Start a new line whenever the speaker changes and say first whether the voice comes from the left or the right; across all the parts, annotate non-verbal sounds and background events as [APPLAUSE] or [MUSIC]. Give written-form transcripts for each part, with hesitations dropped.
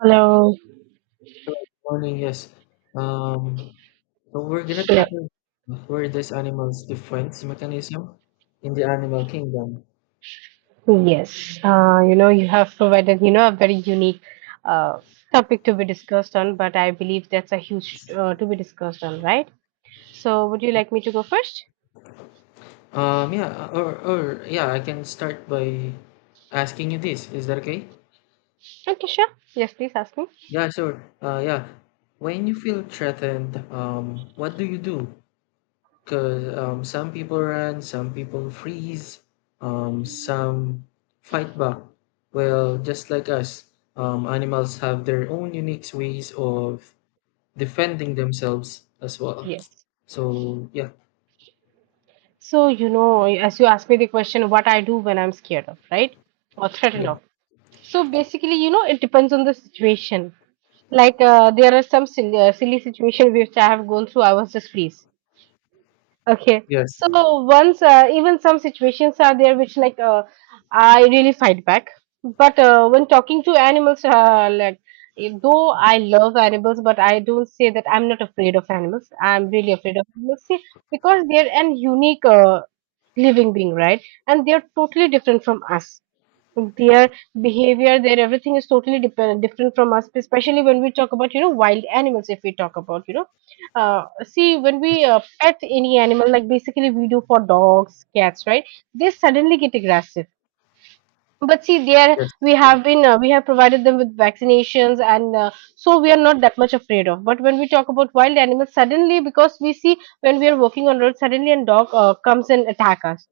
right: Hello.
left: Good morning, yes. Um, so we're gonna
right: Hello.
left: tackle where this animal's defense mechanism in the animal kingdom.
right: Yes. You have provided, a very unique uh, topic to be discussed on, but I believe that's a huge to be discussed on, right? So, would you like me to go first?
left: Yeah, or yeah, I can start by asking you this. Is that okay?
right: Okay, sure. Yes, please ask me.
left: Yeah, sure. Yeah. When you feel threatened, what do you do? Because some people run, some people freeze, some fight back. Well, just like us, animals have their own unique ways of defending themselves as well.
right: Yes.
left: So yeah,
right: So, as you asked me the question, what I do when I'm scared of, right? Or
left: yeah,
right: threatened of. So, basically, it depends on the situation. Like, there are some silly situation which I have gone through. I was just freeze. Okay.
left: yes,
right: So once even some situations are there which like I really fight back. But when talking to animals, like though I love animals, but I don't say that I'm not afraid of animals. I'm really afraid of animals. See, because they're an unique living being, right? And they're totally different from us, their behavior, their everything is totally dependent, different from us, especially when we talk about, wild animals. If we talk about, see, when we
left: yes,
right: pet any animal, like basically we do for dogs, cats, right? They suddenly get aggressive. But see, there
left: yes,
right: we have been, we have provided them with vaccinations, and so we are not that much afraid of. But when we talk about wild animals, suddenly because we see, when we are walking on road, suddenly a dog comes and attack us,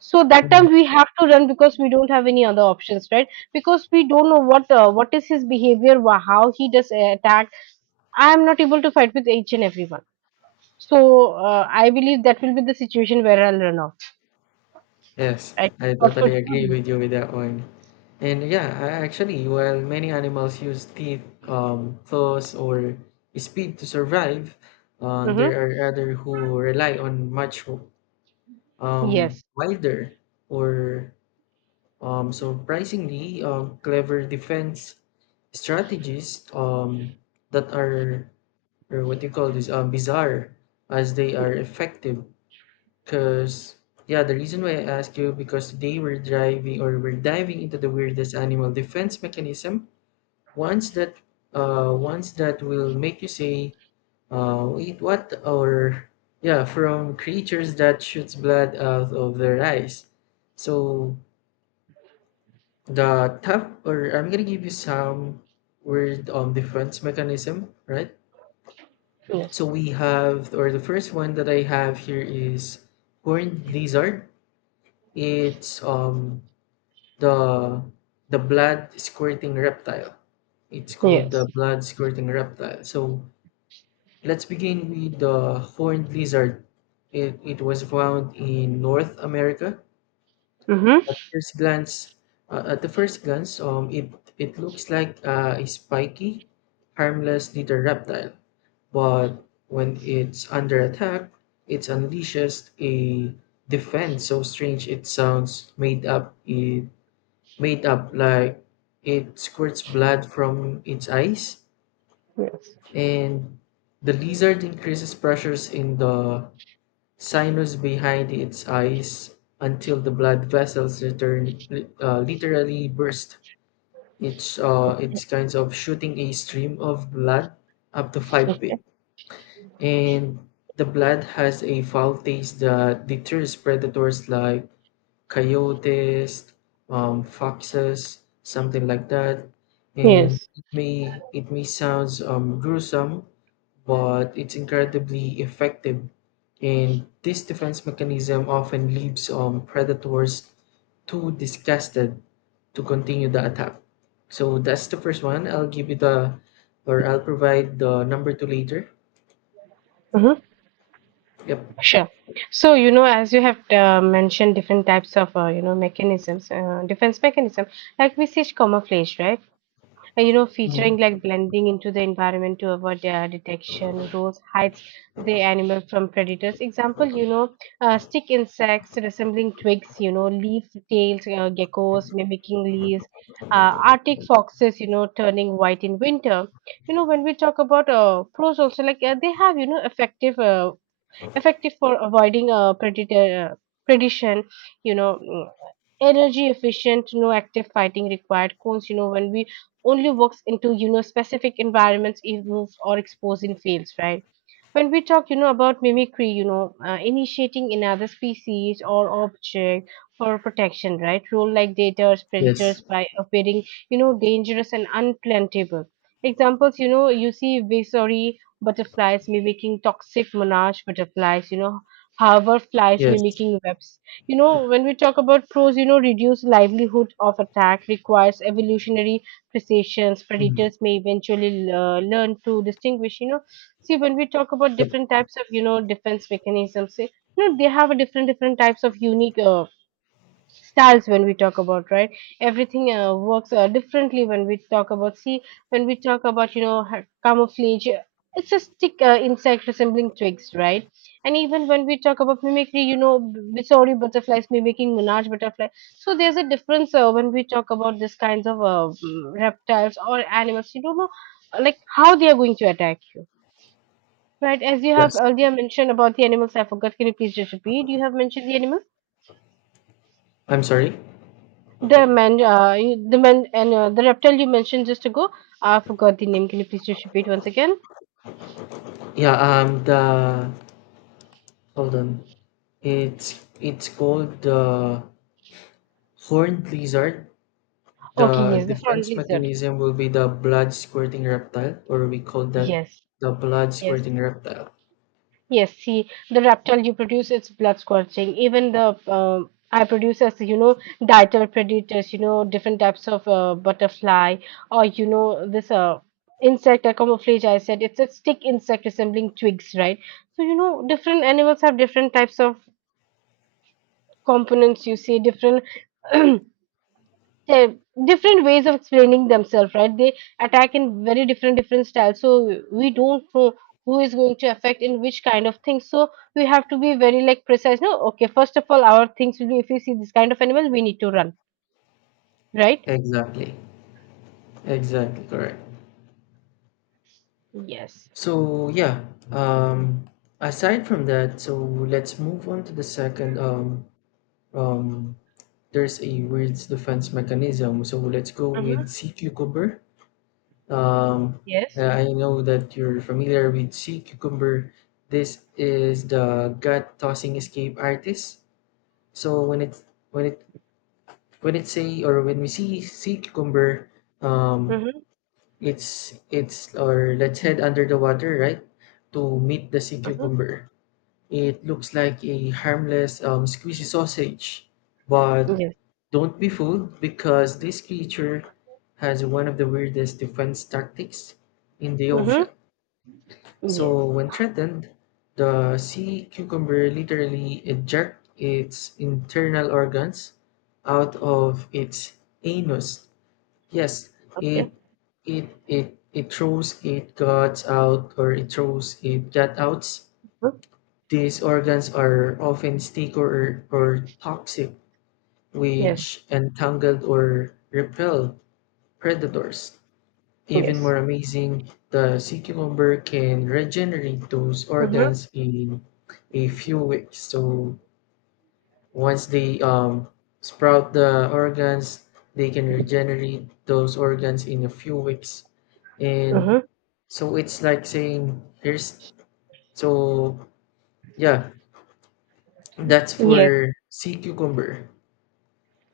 right: so that
left: mhm,
right: time we have to run because we don't have any other options, right? Because we don't know what, what is his behavior, how he does attack. I am not able to fight with each and everyone, so I believe that will be the situation where I'll run off,
left: yes.
right: right?
left: I
right: What would
left: totally
right: you
left: agree
right: do?
left: with you with that one. And yeah, I actually, while many animals use teeth, claws, or speed to survive, there
right: Mm-hmm.
left: are other who rely on much
right: Yes.
left: wider, or surprisingly clever defense strategies, that are, or what do you call this, bizarre, as they are effective, because yeah, the reason why I ask you, because they were driving or were diving into the weirdest animal defense mechanism, once that once that will make you say, wait what, or yeah, from creatures that shoots blood out of their eyes. So the top, or I'm gonna give you some weird defense mechanism, right? So
right: Yes.
left: we have, or the first one that I have here is Horned Lizard. It's the the blood squirting reptile. It's called the
right: Yes.
left: blood squirting reptile. So let's begin with the horned lizard. It was found in North America.
right: Mm-hmm.
left: At first glance, at the first glance, it looks like a spiky, harmless little reptile, but when it's under attack, it unleashes a defense so strange it sounds made up. It made up like, it squirts blood from its eyes,
right: Yes.
left: and the lizard increases pressures in the sinus behind its eyes until the blood vessels return, literally burst. It's kinds of shooting a stream of blood up to
right: So,
left: 5 feet. And the blood has a foul taste that deters predators like coyotes, foxes, something like that. And
right: yes.
left: it may sounds gruesome, but it's incredibly effective. And this defense mechanism often leaves predators too disgusted to continue the attack. So that's the first one. I'll give you the, or I'll provide the number two later.
right: Mm-hmm.
left: Yep.
right: Sure. So, as you have mentioned different types of, mechanisms, defense mechanism, like we see camouflage, right? You know, featuring
left: Mhm.
right: like blending into the environment to avoid their detection. Rose hides the animal from predators. Example, stick insects resembling twigs, leaf tails, geckos mimicking leaves, Arctic foxes, turning white in winter. You know, when we talk about pros also, like they have, effective for avoiding a predator, predation. you know mm, Energy efficient, no active fighting required, cones, when we only works into, specific environments, it moves or exposed in fields, right? When we talk, about mimicry, initiating another species or object for protection, right? Role like daters
left: Yes.
right: predators by appearing, dangerous and unplantable. Examples, you see visory butterflies mimicking toxic monarch butterflies, however flies
left: Yes.
right: mimicking webs. When we talk about pros, reduce livelihood of attack, requires evolutionary precisions,
left: Mhm.
right: predators may eventually learn to distinguish. See, when we talk about
left: Yep.
right: different types of, defense mechanisms, see, they have a different different types of unique styles when we talk about, right? Everything works differently when we talk about. See, when we talk about, camouflage, it's a stick insect resembling twigs, right? And even when we talk about mimicry, sorry, butterflies mimicking monarch butterfly. So there's a difference when we talk about these kinds of reptiles or animals. You don't know, like, how they are going to attack you. Right, as you have
left: Yes.
right: earlier mentioned about the animals, I forgot. Can you please just repeat? You have mentioned the animals,
left: I'm sorry.
right: the man, and the reptile you mentioned just ago. I forgot the name. Can you please just repeat once again?
left: Yeah. The hold on. It's called the horned lizard.
right: Okay,
left: The
right: yes, the front
left: defense
right: lizard.
left: mechanism will be the blood squirting reptile, or we call that
right: Yes,
left: the blood
right: yes.
left: squirting reptile.
right: Yes, see, the reptile you produce is blood scorching. Even the I produce, as you know, dietary predators, different types of butterfly, or this insect or camouflage. I said it's a stick insect resembling twigs, right? So, different animals have different types of components. You see different [CLEARS THROAT] they different ways of explaining themselves, right? They attack in very different different styles. So we don't know who is going to affect in which kind of things. So we have to be very, like, precise. No, okay. First of all, our things will be, if we see this kind of animal, we need to run, right?
left: Exactly. Exactly correct.
right: Yes.
left: So yeah. Um. Aside from that, so let's move on to the second, um, there's a weird defense mechanism. So let's go with
right: Mm-hmm.
left: sea cucumber. Um,
right: Yes.
left: I know that you're familiar with sea cucumber. This is the gut tossing escape artist. So when it when we see sea cucumber, um,
right: Mm-hmm.
left: it's or let's head under the water, right, to meet the sea
right: Mm-hmm.
left: cucumber. It looks like a harmless squeezy sausage, but
right: Yes.
left: don't be fooled, because this creature has one of the weirdest defense tactics in the
right: Mm-hmm.
left: ocean.
right: Yes.
left: So when threatened, the sea cucumber literally ejects its internal organs out of its anus. Yes,
right: Okay.
left: it it throws it guts out, or it throws it gut outs.
right: Mhm.
left: These organs are often sticky, or toxic,
right: Yes.
left: which entangle or repel predators. Even
right: Yes.
left: more amazing, the sea cucumber can regenerate those
right: Mm-hmm.
left: organs in a few weeks. So once they sprout the organs, they can regenerate those organs in a few weeks. And
right: Mm-hmm.
left: so it's like saying, here's, so yeah, that's
right: Yes.
left: for sea cucumber.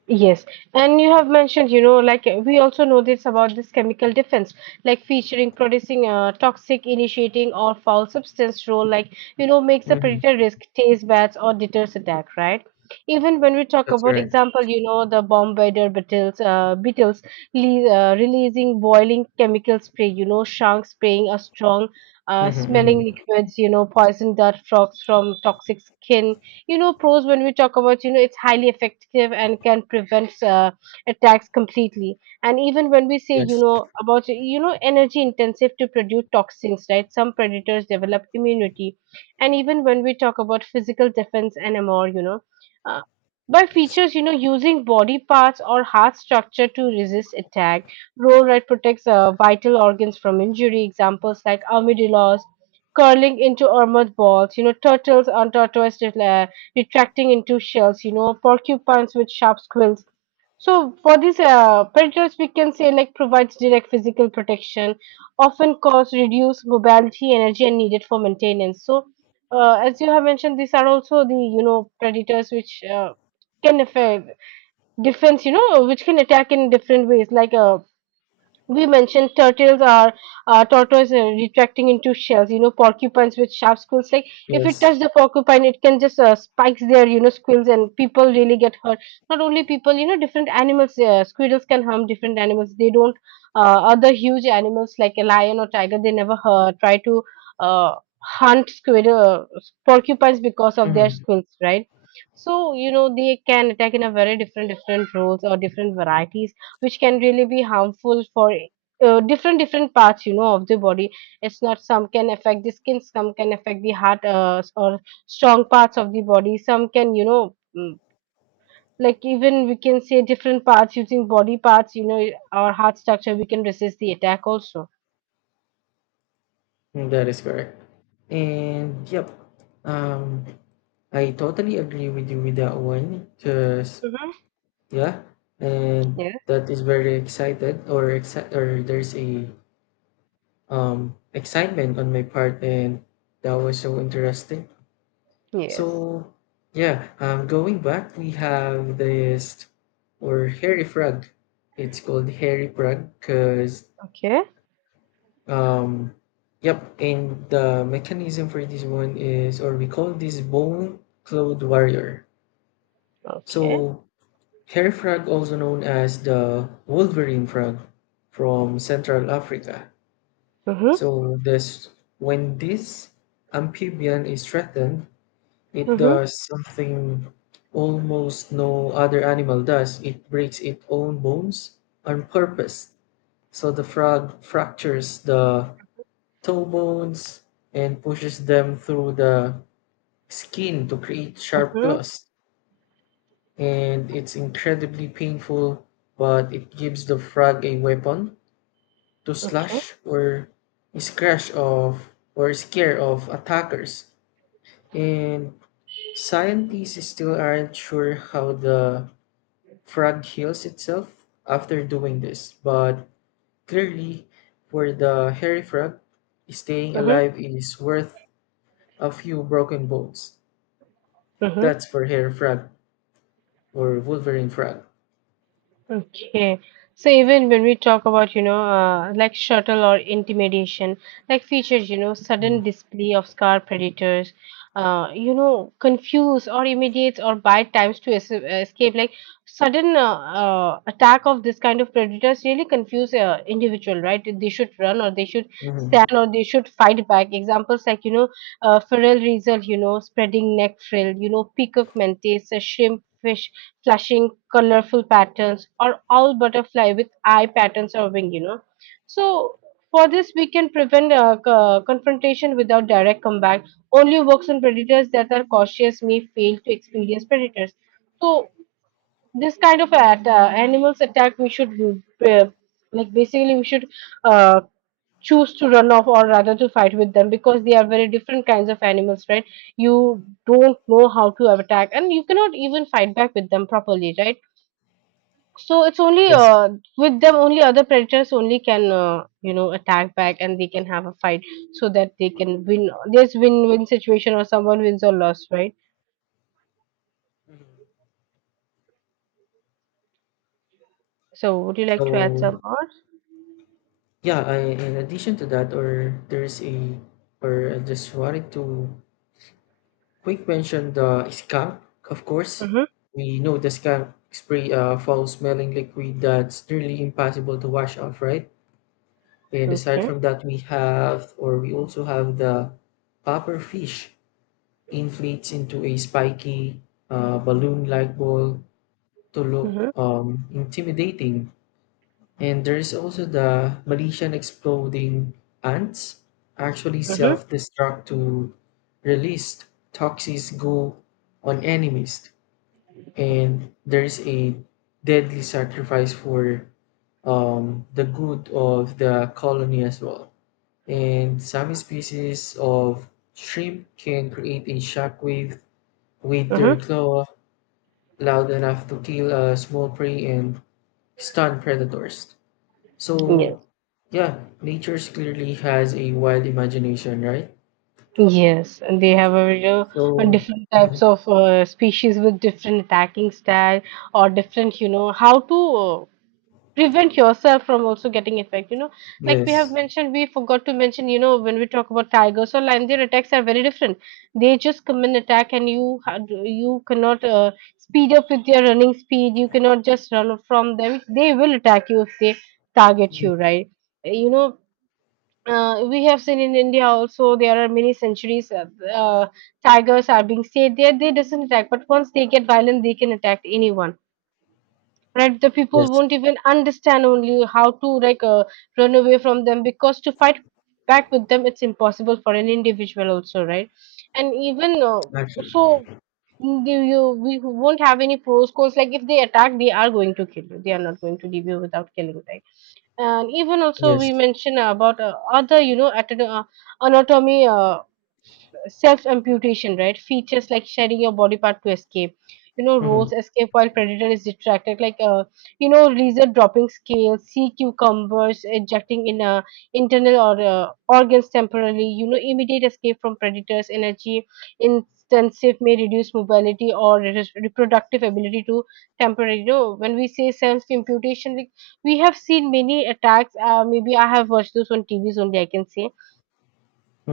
right: Yes, and you have mentioned, like we also know this about this chemical defense, like featuring producing toxic, initiating or foul substance role, like, makes a
left: Hmm.
right: predator risk, taste bats or deters attack, right? Even when we talk
left: That's
right: about
left: right.
right: example, the bombardier beetles releasing boiling chemical spray, sharks spraying a strong, smelling
left: Hmm.
right: liquids, poison dart frogs from toxic skin. Pros, when we talk about, it's highly effective and can prevent attacks completely. And even when we say,
left: Yes,
right: about, energy intensive to produce toxins, right? Some predators develop immunity. And even when we talk about physical defense and more, uh, by
left: yes,
right: features, using body parts or heart structure to resist attack. Roll right, protects vital organs from injury. Examples like armadillos curling into armored balls. You know, turtles on tortoise retracting into shells, porcupines with sharp quills. So for these predators, we can say, like, provides direct physical protection, often cause reduced mobility, energy, and needed for maintenance. So as you have mentioned, these are also the, predators which can affect defense, which can attack in different ways, like we mentioned turtles are tortoise retracting into shells, porcupines with sharp quills, like, if you
left: yes.
right: touch the porcupine it can just spikes their, squills, and people really get hurt. Not only people, different animals, squirrels can harm different animals. They don't, other huge animals like a lion or tiger, they never try to uh, hunt squirrel, porcupines because of their
left: Hmm.
right: squills, right? So, they can attack in a very different different roles or different varieties, which can really be harmful for different different parts, of the body. It's not, some can affect the skin, some can affect the heart, or strong parts of the body. Some can, mm, like, even we can say different parts using body parts, our heart structure we can resist the attack also.
left: That is correct. And yep, um, I totally agree with you with that one. Cause
right: Mm-hmm.
left: yeah, and
right: Yeah.
left: that is very excited, or there's a excitement on my part, and that was so interesting.
right: Yes.
left: So yeah, going back, we have this, or hairy frog. It's called hairy frog because.
right: Okay.
left: Um, yep, and the mechanism for this one is, or we call this bone clothed warrior.
right: Okay.
left: So, hair frog, also known as the Wolverine frog, from Central Africa.
right: Mm-hmm.
left: So, this, when this amphibian is threatened, it
right: Mm-hmm.
left: does something almost no other animal does. It breaks its own bones on purpose. So the frog fractures the toe bones and pushes them through the skin to create sharp
right: Mm-hmm.
left: claws. And it's incredibly painful, but it gives the frog a weapon to
right: Okay.
left: slash, or scratch off, or scare off attackers. And scientists still aren't sure how the frog heals itself after doing this, but clearly, for the hairy frog, staying
right: Mm-hmm.
left: alive is worth a few broken bones.
right: Mm-hmm.
left: That's for hair frag, or Wolverine frag.
right: Okay. So even when we talk about, like shuttle or intimidation, like features, sudden
left: Mm,
right: display of scar predators, confuse or immediate or bite times to es escape. Like, sudden attack of this kind of predators really confuse individual, right? They should run or they should
left: mhm,
right: stand or they should fight back. Examples like, feral weasel, spreading neck frill, peacock mantis, shrimp. Fish, flashing colorful patterns, or all butterfly with eye patterns or wing. So for this we can prevent confrontation without direct combat. Only works on predators that are cautious, may fail to experience predators. So this kind of animals attack, we should, uh, like basically we should, uh, choose to run off, or rather to fight with them, because they are very different kinds of animals, right? You don't know how to attack, and you cannot even fight back with them properly, right? So it's only
left: yes.
right: with them only, other predators only can, attack back and they can have a fight, so that they can win. There's win-win situation, or someone wins or loss, right? So would you like to add
left: So
right: some more?
left: yeah, I, in addition to that, or there is a, or I just wanted to quick mention the skunk. Of course,
right: Mm-hmm.
left: we know the skunk spray a foul-smelling liquid that's nearly impossible to wash off, right? And aside
right: Okay.
left: from that, we have, or we also have the puffer fish inflates into a spiky, balloon-like ball to look
right: Mm-hmm.
left: intimidating. And there's also the Malaysian exploding ants actually
right: Mm-hmm.
left: self-destruct to release toxic goo on enemies. And there's a deadly sacrifice for the good of the colony as well. And some species of shrimp can create a shockwave with their
right: Mm-hmm.
left: claw loud enough to kill a small prey and stun predators.
right: Yes.
left: So, yeah, nature clearly has a wild imagination, right?
right: Yes, and they have a,
left: So,
right: different
left: mhm,
right: types of species with different attacking style or different, how to prevent yourself from also getting effect. Like we have
left: yes,
right: mentioned, we forgot to mention, you know, when we talk about tigers or lion, their attacks are very different. They just come and attack and you cannot speed up with their running speed, you cannot just run from them, they will attack you if they target
left: mhm,
right: you, right? You know, we have seen in india also, there are many centuries, uh, tigers are being saved there, they doesn't attack, but once they get violent they can attack anyone, right? The
left: yes,
right: people won't even understand only how to like run away from them, because to fight back with them, it's impossible for an individual also, right? And even uh, so
left: exactly,
right: you, we won't have any pros cons, like if they attack they are going to kill you, they are not going to leave you without killing, right? And even also
left: yes.
right: we mentioned about other, you know, anatomy, self amputation, right? Features like shedding your body part to escape. You know,
left: Mm-hmm.
right: roles escape while predator is distracted, like you know, lizard dropping scales, sea cucumbers ejecting in internal or organs temporarily. You know, immediate escape from predators, energy intensive, may reduce mobility or reproductive ability to temporary. You know, when we say self amputation, like we have seen many attacks. Maybe I have watched those on TVs only, I can say,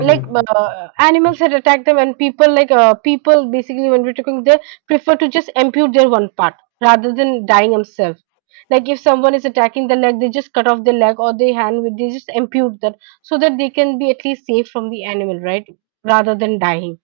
right: like animals had attacked them, and people, like people basically, when we're talking, they prefer to just amputate their one part rather than dying themselves. Like, if someone is attacking the leg, they just cut off the leg or the hand, with they just amputate that, so that they can be at least safe from the animal, right? Rather than dying.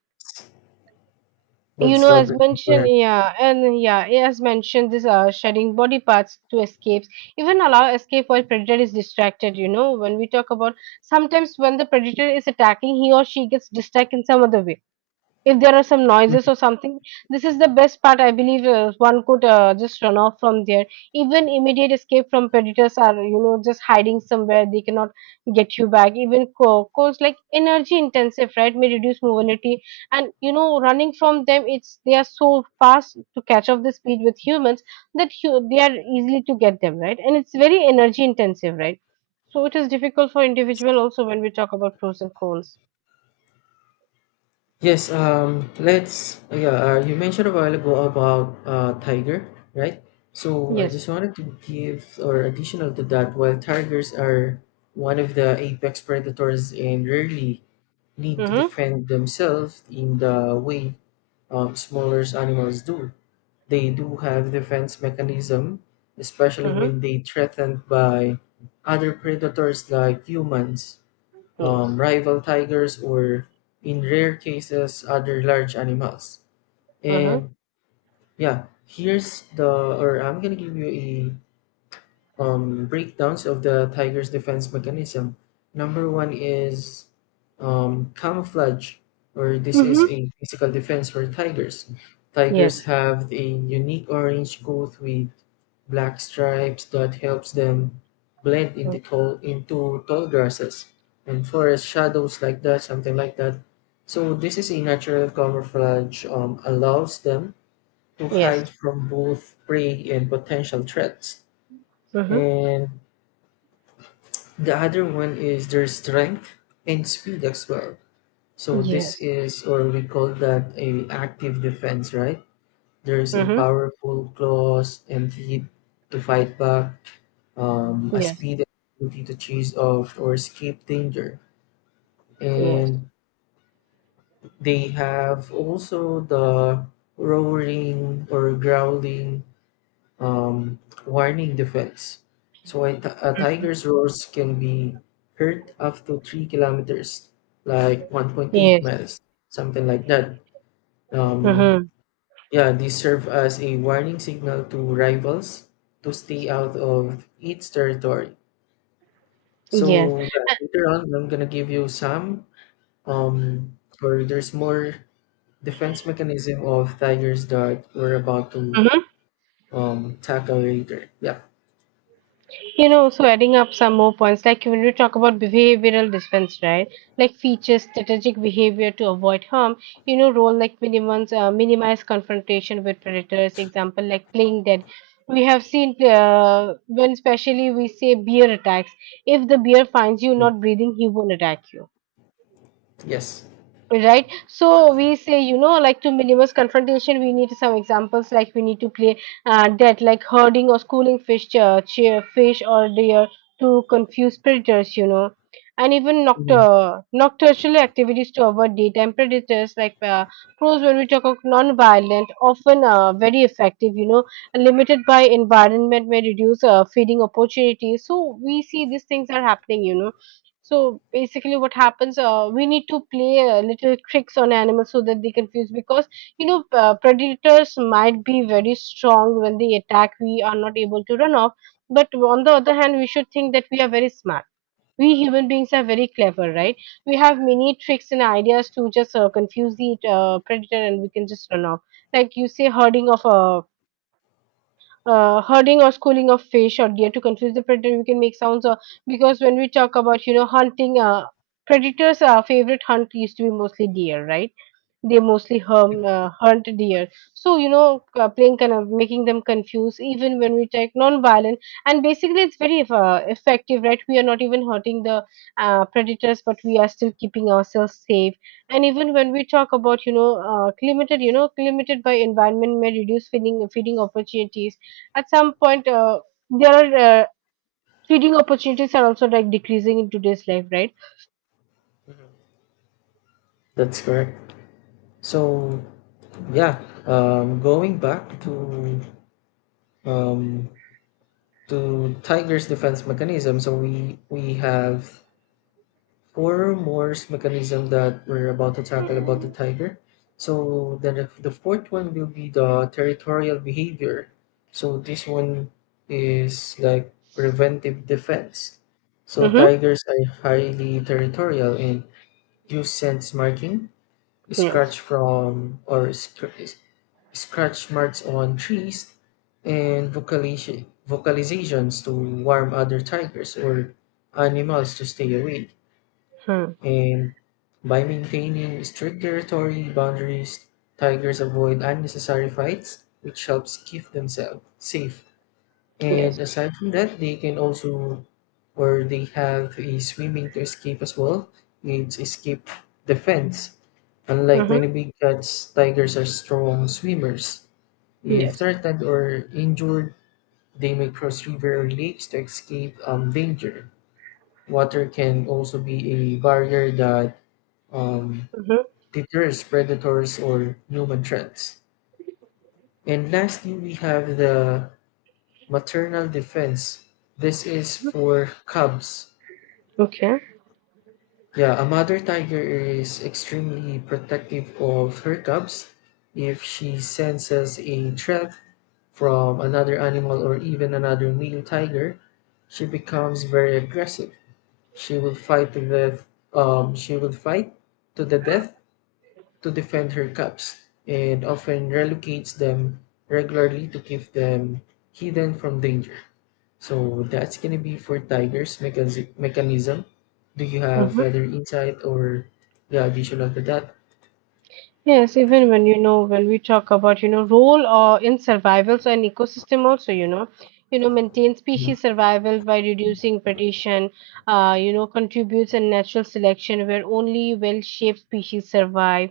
right: You
left: That's
right: know, as
left: totally
right: mentioned,
left: correct.
right: yeah, and yeah, as mentioned, this shedding body parts to escapes, even allow escape while predator is distracted. You know, when we talk about sometimes when the predator is attacking, he or she gets distracted in some other way, if there are some noises
left: Mhm.
right: or something, this is the best part, I believe, one could just run off from there. Even immediate escape from predators are, you know, just hiding somewhere they cannot get you back, even course, like energy intensive, right? May reduce mobility. And you know, running from them, it's they are so fast to catch up the speed with humans, that they are easily to get them, right? And it's very energy intensive, right? So it is difficult for individual also when we talk about pros and cons.
left: Yes. Let's. Yeah. You mentioned a while ago about tiger, right? So I
right: Yes.
left: just wanted to give, or additional to that. While tigers are one of the apex predators and rarely need to
right: Mm-hmm.
left: defend themselves in the way smaller animals do. They do have defense mechanism, especially
right: Mm-hmm.
left: when they threatened by other predators like humans,
right: Yes.
left: rival tigers, or in rare cases other large animals.
right: Mhm.
left: And yeah, here's the, or I'm gonna give you a breakdowns of the tiger's defense mechanism. Number one is camouflage, or this is
right: Mhm.
left: a physical defense for tigers. Tigers
right: Yes.
left: have a unique orange coat with black stripes that helps them blend
right: Mhm.
left: into tall grasses and forest shadows, like that, something like that. So this is a natural camouflage, allows them to hide
right: Yes.
left: from both prey and potential threats.
right: Mhm.
left: And the other one is their strength and speed as well. So this
right: Yes.
left: is, or we call that a active defense, right? There's a
right: Mhm.
left: powerful claws and teeth to fight back, a
right: Yes.
left: speed and ability to chase off or escape danger.
right: Yes.
left: And they have also the roaring or growling, um, warning defense. So a tiger's roars can be heard up to 3 kilometers, like 1.8
right: Yes.
left: miles, something like that. Um,
right: Mhm.
left: yeah, these serve as a warning signal to rivals to stay out of its territory.
right: Yes.
left: So yeah, later on I'm gonna give you some or there's more defense mechanism of tigers that we're about to
right: Mhm.
left: tackle later. Yeah.
right: You know, so adding up some more points, like when we talk about behavioral defense, right? Like features strategic behavior to avoid harm. You know, role like minimize confrontation with predators. Example like playing dead. We have seen when especially we say bear attacks. If the bear finds you not breathing, he won't attack you.
left: Yes.
right: Right. So we say, you know, like to minimize confrontation, we need some examples like we need to play dead, like herding or schooling fish, cheer, fish or deer to confuse predators, you know, and even
left: Mm-hmm.
right: nocturnal activities to avoid daytime predators. Like pros, when we talk of non-violent, often very effective, you know, limited by environment may reduce feeding opportunities. So we see these things are happening, you know, so basically, what happens? We need to play little tricks on animals so that they confuse, because you know, predators might be very strong when they attack. We are not able to run off. But on the other hand, we should think that we are very smart. We human beings are very clever, right? We have many tricks and ideas to just confuse the predator, and we can just run off. Like you say, herding of a herding or schooling of fish or deer to confuse the predator. We can make sounds because when we talk about, you know, hunting, predators' favorite hunt used to be mostly deer, right? They mostly
left: Yep,
right: hum, uh, hunt deer. So you know, playing kind of making them confused, even when we check non-violent, and basically it's very effective, right? We are not even hurting the predators, but we are still keeping ourselves safe. And even when we talk about, you know, limited by environment, may reduce feeding opportunities. At some point, there are feeding opportunities are also like decreasing in today's life, right?
left: that's correct. So yeah, going back um, to Tiger's defense mechanism. So we have four more mechanism that we're about to tackle about
right: Mm-hmm.
left: the tiger. So then the fourth one will be the territorial behavior. So this one is like preventive defense. So tigers are highly territorial and use sense marking,
right: Yes.
left: scratch from or scr- scratch marks on trees, and vocalizations to warn other tigers or animals to stay away.
right: Hmm.
left: And by maintaining strict territory boundaries, tigers avoid unnecessary fights, which helps keep themselves safe.
right: Yes.
left: And aside from that, they can also, or they have a swimming to escape as well. It's escape defense. Unlike
right: Mm-hmm.
left: many big cats, tigers are strong swimmers. If
right: Yes.
left: threatened or injured, they may cross river or lakes to escape danger. Water can also be a barrier that um,
right: Mhm.
left: deters predators or human threats. And lastly, we have the maternal defense. This is for cubs.
right: Okay.
left: Yeah, a mother tiger is extremely protective of her cubs. If she senses a threat from another animal or even another male tiger, she becomes very aggressive. She will fight to the she will fight to the death to defend her cubs, and often relocates them regularly to keep them hidden from danger. So that's gonna be for Tiger's mechanism. Do you have
right: Mhm.
left: other insight, or the additional to that?
right: Yes, even when you know, when we talk about, you know, role or in survival, so an ecosystem also, you know, you know, maintain
left: Mhm.
right: species survival by reducing predation, you know, contributes in natural selection where only well-shaped species survive,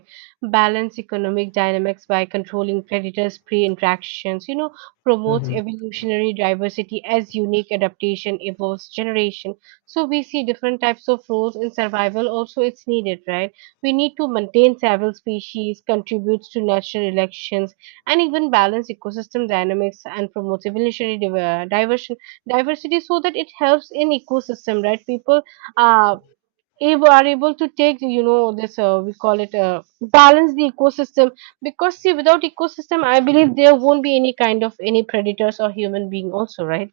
right: balance economic dynamics by controlling predators, prey interactions, you know, promotes
left: Mhm.
right: evolutionary diversity as unique adaptation evolves generation. So we see different types of roles in survival also it's needed, right? We need to maintain several species, contributes to natural elections, and even balance ecosystem dynamics and promote evolutionary diversion diversity so that it helps in ecosystem. Right, people uh, are able to take, you know, this we call it balance the ecosystem, because see without ecosystem I believe there won't be any kind of any predators or human being also, right.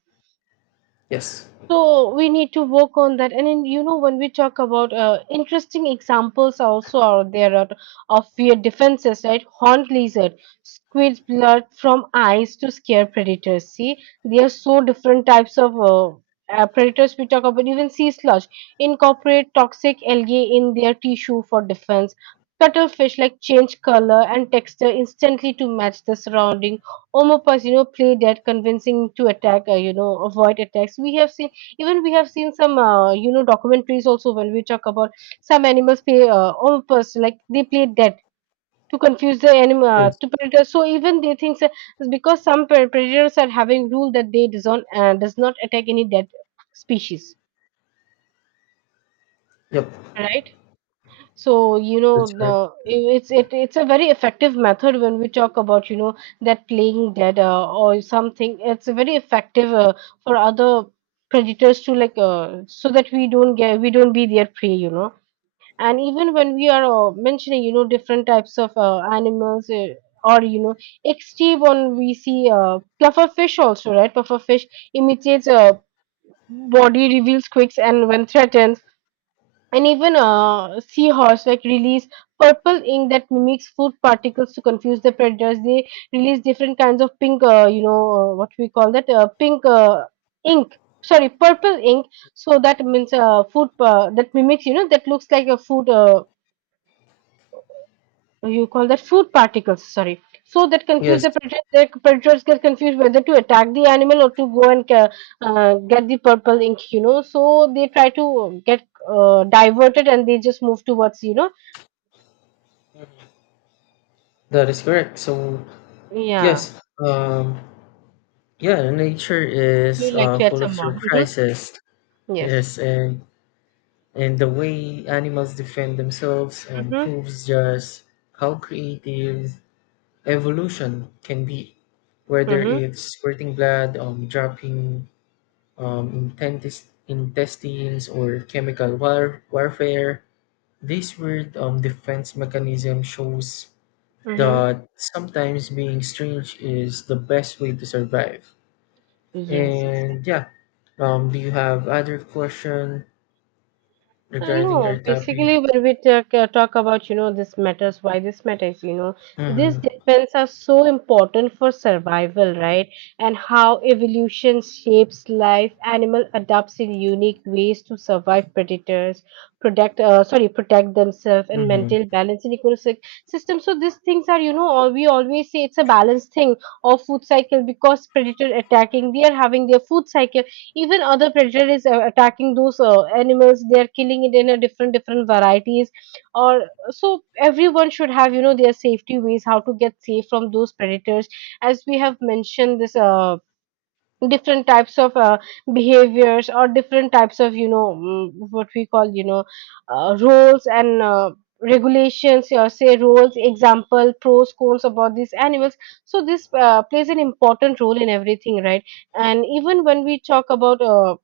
left: Yes.
right: So we need to work on that. And then, you know, when we talk about interesting examples also out there, out of fear defenses, right? Horned lizard, squid blood from eyes to scare predators. See, there are so different types of predators we talk about. Even sea sludge incorporate toxic algae in their tissue for defense. Cuttlefish like change color and texture instantly to match the surrounding. Omopas, you know, play dead, convincing to attack, you know, avoid attacks. We have seen, even we have seen some you know, documentaries also, when we talk about some animals play on purpose, like they play dead to confuse the animal,
left: Yes.
right: to predators, so even they think that, because some predators are having rule that they does not attack any dead species,
left: Yep.
right: right? So you know,
left: That's
right: the
left: right.
right: it's it's a very effective method when we talk about, you know, that playing dead or something, it's very effective for other predators to like, so that we don't get, we don't be their prey, you know. And even when we are mentioning, you know, different types of animals or you know, extreme when we see pufferfish also, right? Pufferfish imitates body reveals quakes, and when threatened, and even seahorse like release purple ink that mimics food particles to confuse the predators. They release different kinds of pink, what we call that, pink ink, sorry, purple ink, so that means food that mimics, you know, that looks like a food, you call that food particles, sorry, so that confuse
left: Yes,
right: the predators, the predators get confused whether to attack the animal or to go and get the purple ink, you know, so they try to get diverted and they just move towards, you know,
left: that is correct. So
right: yeah.
left: yes, yeah, nature
right: Would you
left: is
right: like to add
left: full of
right: some more? Hmm.
left: surprises.
right: Yes.
left: Yes, and the way animals defend themselves
right: Hmm.
left: proves just how creative evolution can be, whether
right: Hmm.
left: it's squirting blood, dropping intestines, or chemical warfare. This weird defense mechanism shows
right: Hmm.
left: that sometimes being strange is the best way to survive.
right: Yes,
left: And
right: exactly.
left: yeah, do you have other question regarding our
right: No,
left: topic?
right: basically, when we talk, talk about, you know, this matters, why this matters, you know, these
left: Mm-hmm.
right: depends are so important for survival, right? And how evolution shapes life, animal adapts in unique ways to survive predators, protect themselves and
left: Mm-hmm.
right: maintain balance in ecosystem. So these things are, you know, all we always say it's a balanced thing or food cycle, because predator attacking, they are having their food cycle, even other predator is attacking those animals, they are killing it in a different different varieties or, so everyone should have, you know, their safety ways how to get safe from those predators, as we have mentioned this different types of behaviors or different types of, you know, what we call, you know, roles and regulations, or say roles, example pros cons about these animals, so this plays an important role in everything, right? And even when we talk about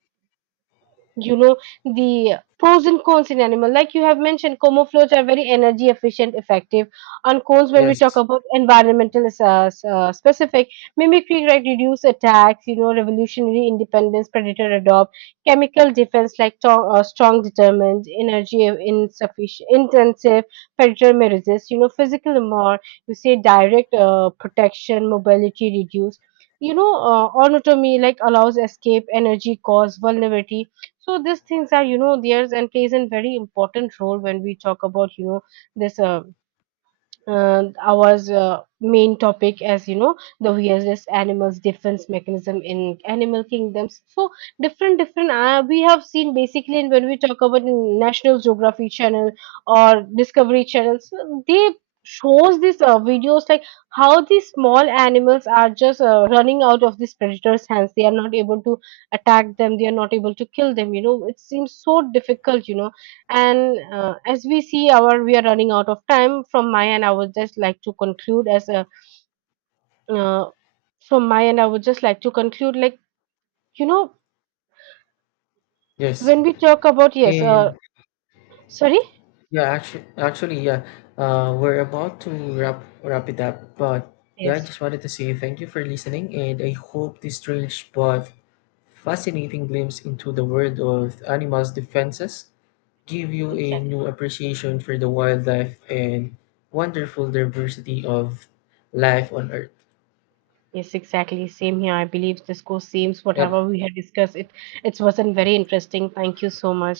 right: you know, the pros and cons in animal, like you have mentioned, camouflage are very energy efficient effective, on cons when we talk
left: Yes.
right: about environmental specific mimicry, right? Reduce attacks, you know, revolutionary independence predator adopt chemical defense like strong determined energy insufficient intensive, predator may resist, you know, physical more, you say direct protection mobility reduce, you know, autonomy like allows escape, energy cause vulnerability. So these things are, you know, theirs and plays a very important role when we talk about, you know, this our main topic, as you know, the weirdest animals defense mechanism in animal kingdoms. So different different we have seen basically, and when we talk about in national geography channel or discovery channels, they shows these videos like how these small animals are just running out of these predators hands, they are not able to attack them, they are not able to kill them, you know, it seems so difficult, you know. And as we see our we are running out of time, from my end I would just like to conclude as a uh, from my end, I would just like to conclude like, you know,
left: Yes.
right: when we talk about
left: And
right: sorry
left: yeah, actually, yeah. We're about to wrap it up, but yeah, I
right: yes,
left: just wanted to say thank you for listening, and I hope this strange but fascinating glimpse into the world of animals' defenses give you a
right: exactly.
left: new appreciation for the wildlife and wonderful diversity of life on Earth.
right: Yes, exactly, same here, I believe this goes seems
left: Yep.
right: whatever we had discussed it, it wasn't very interesting, thank you so much.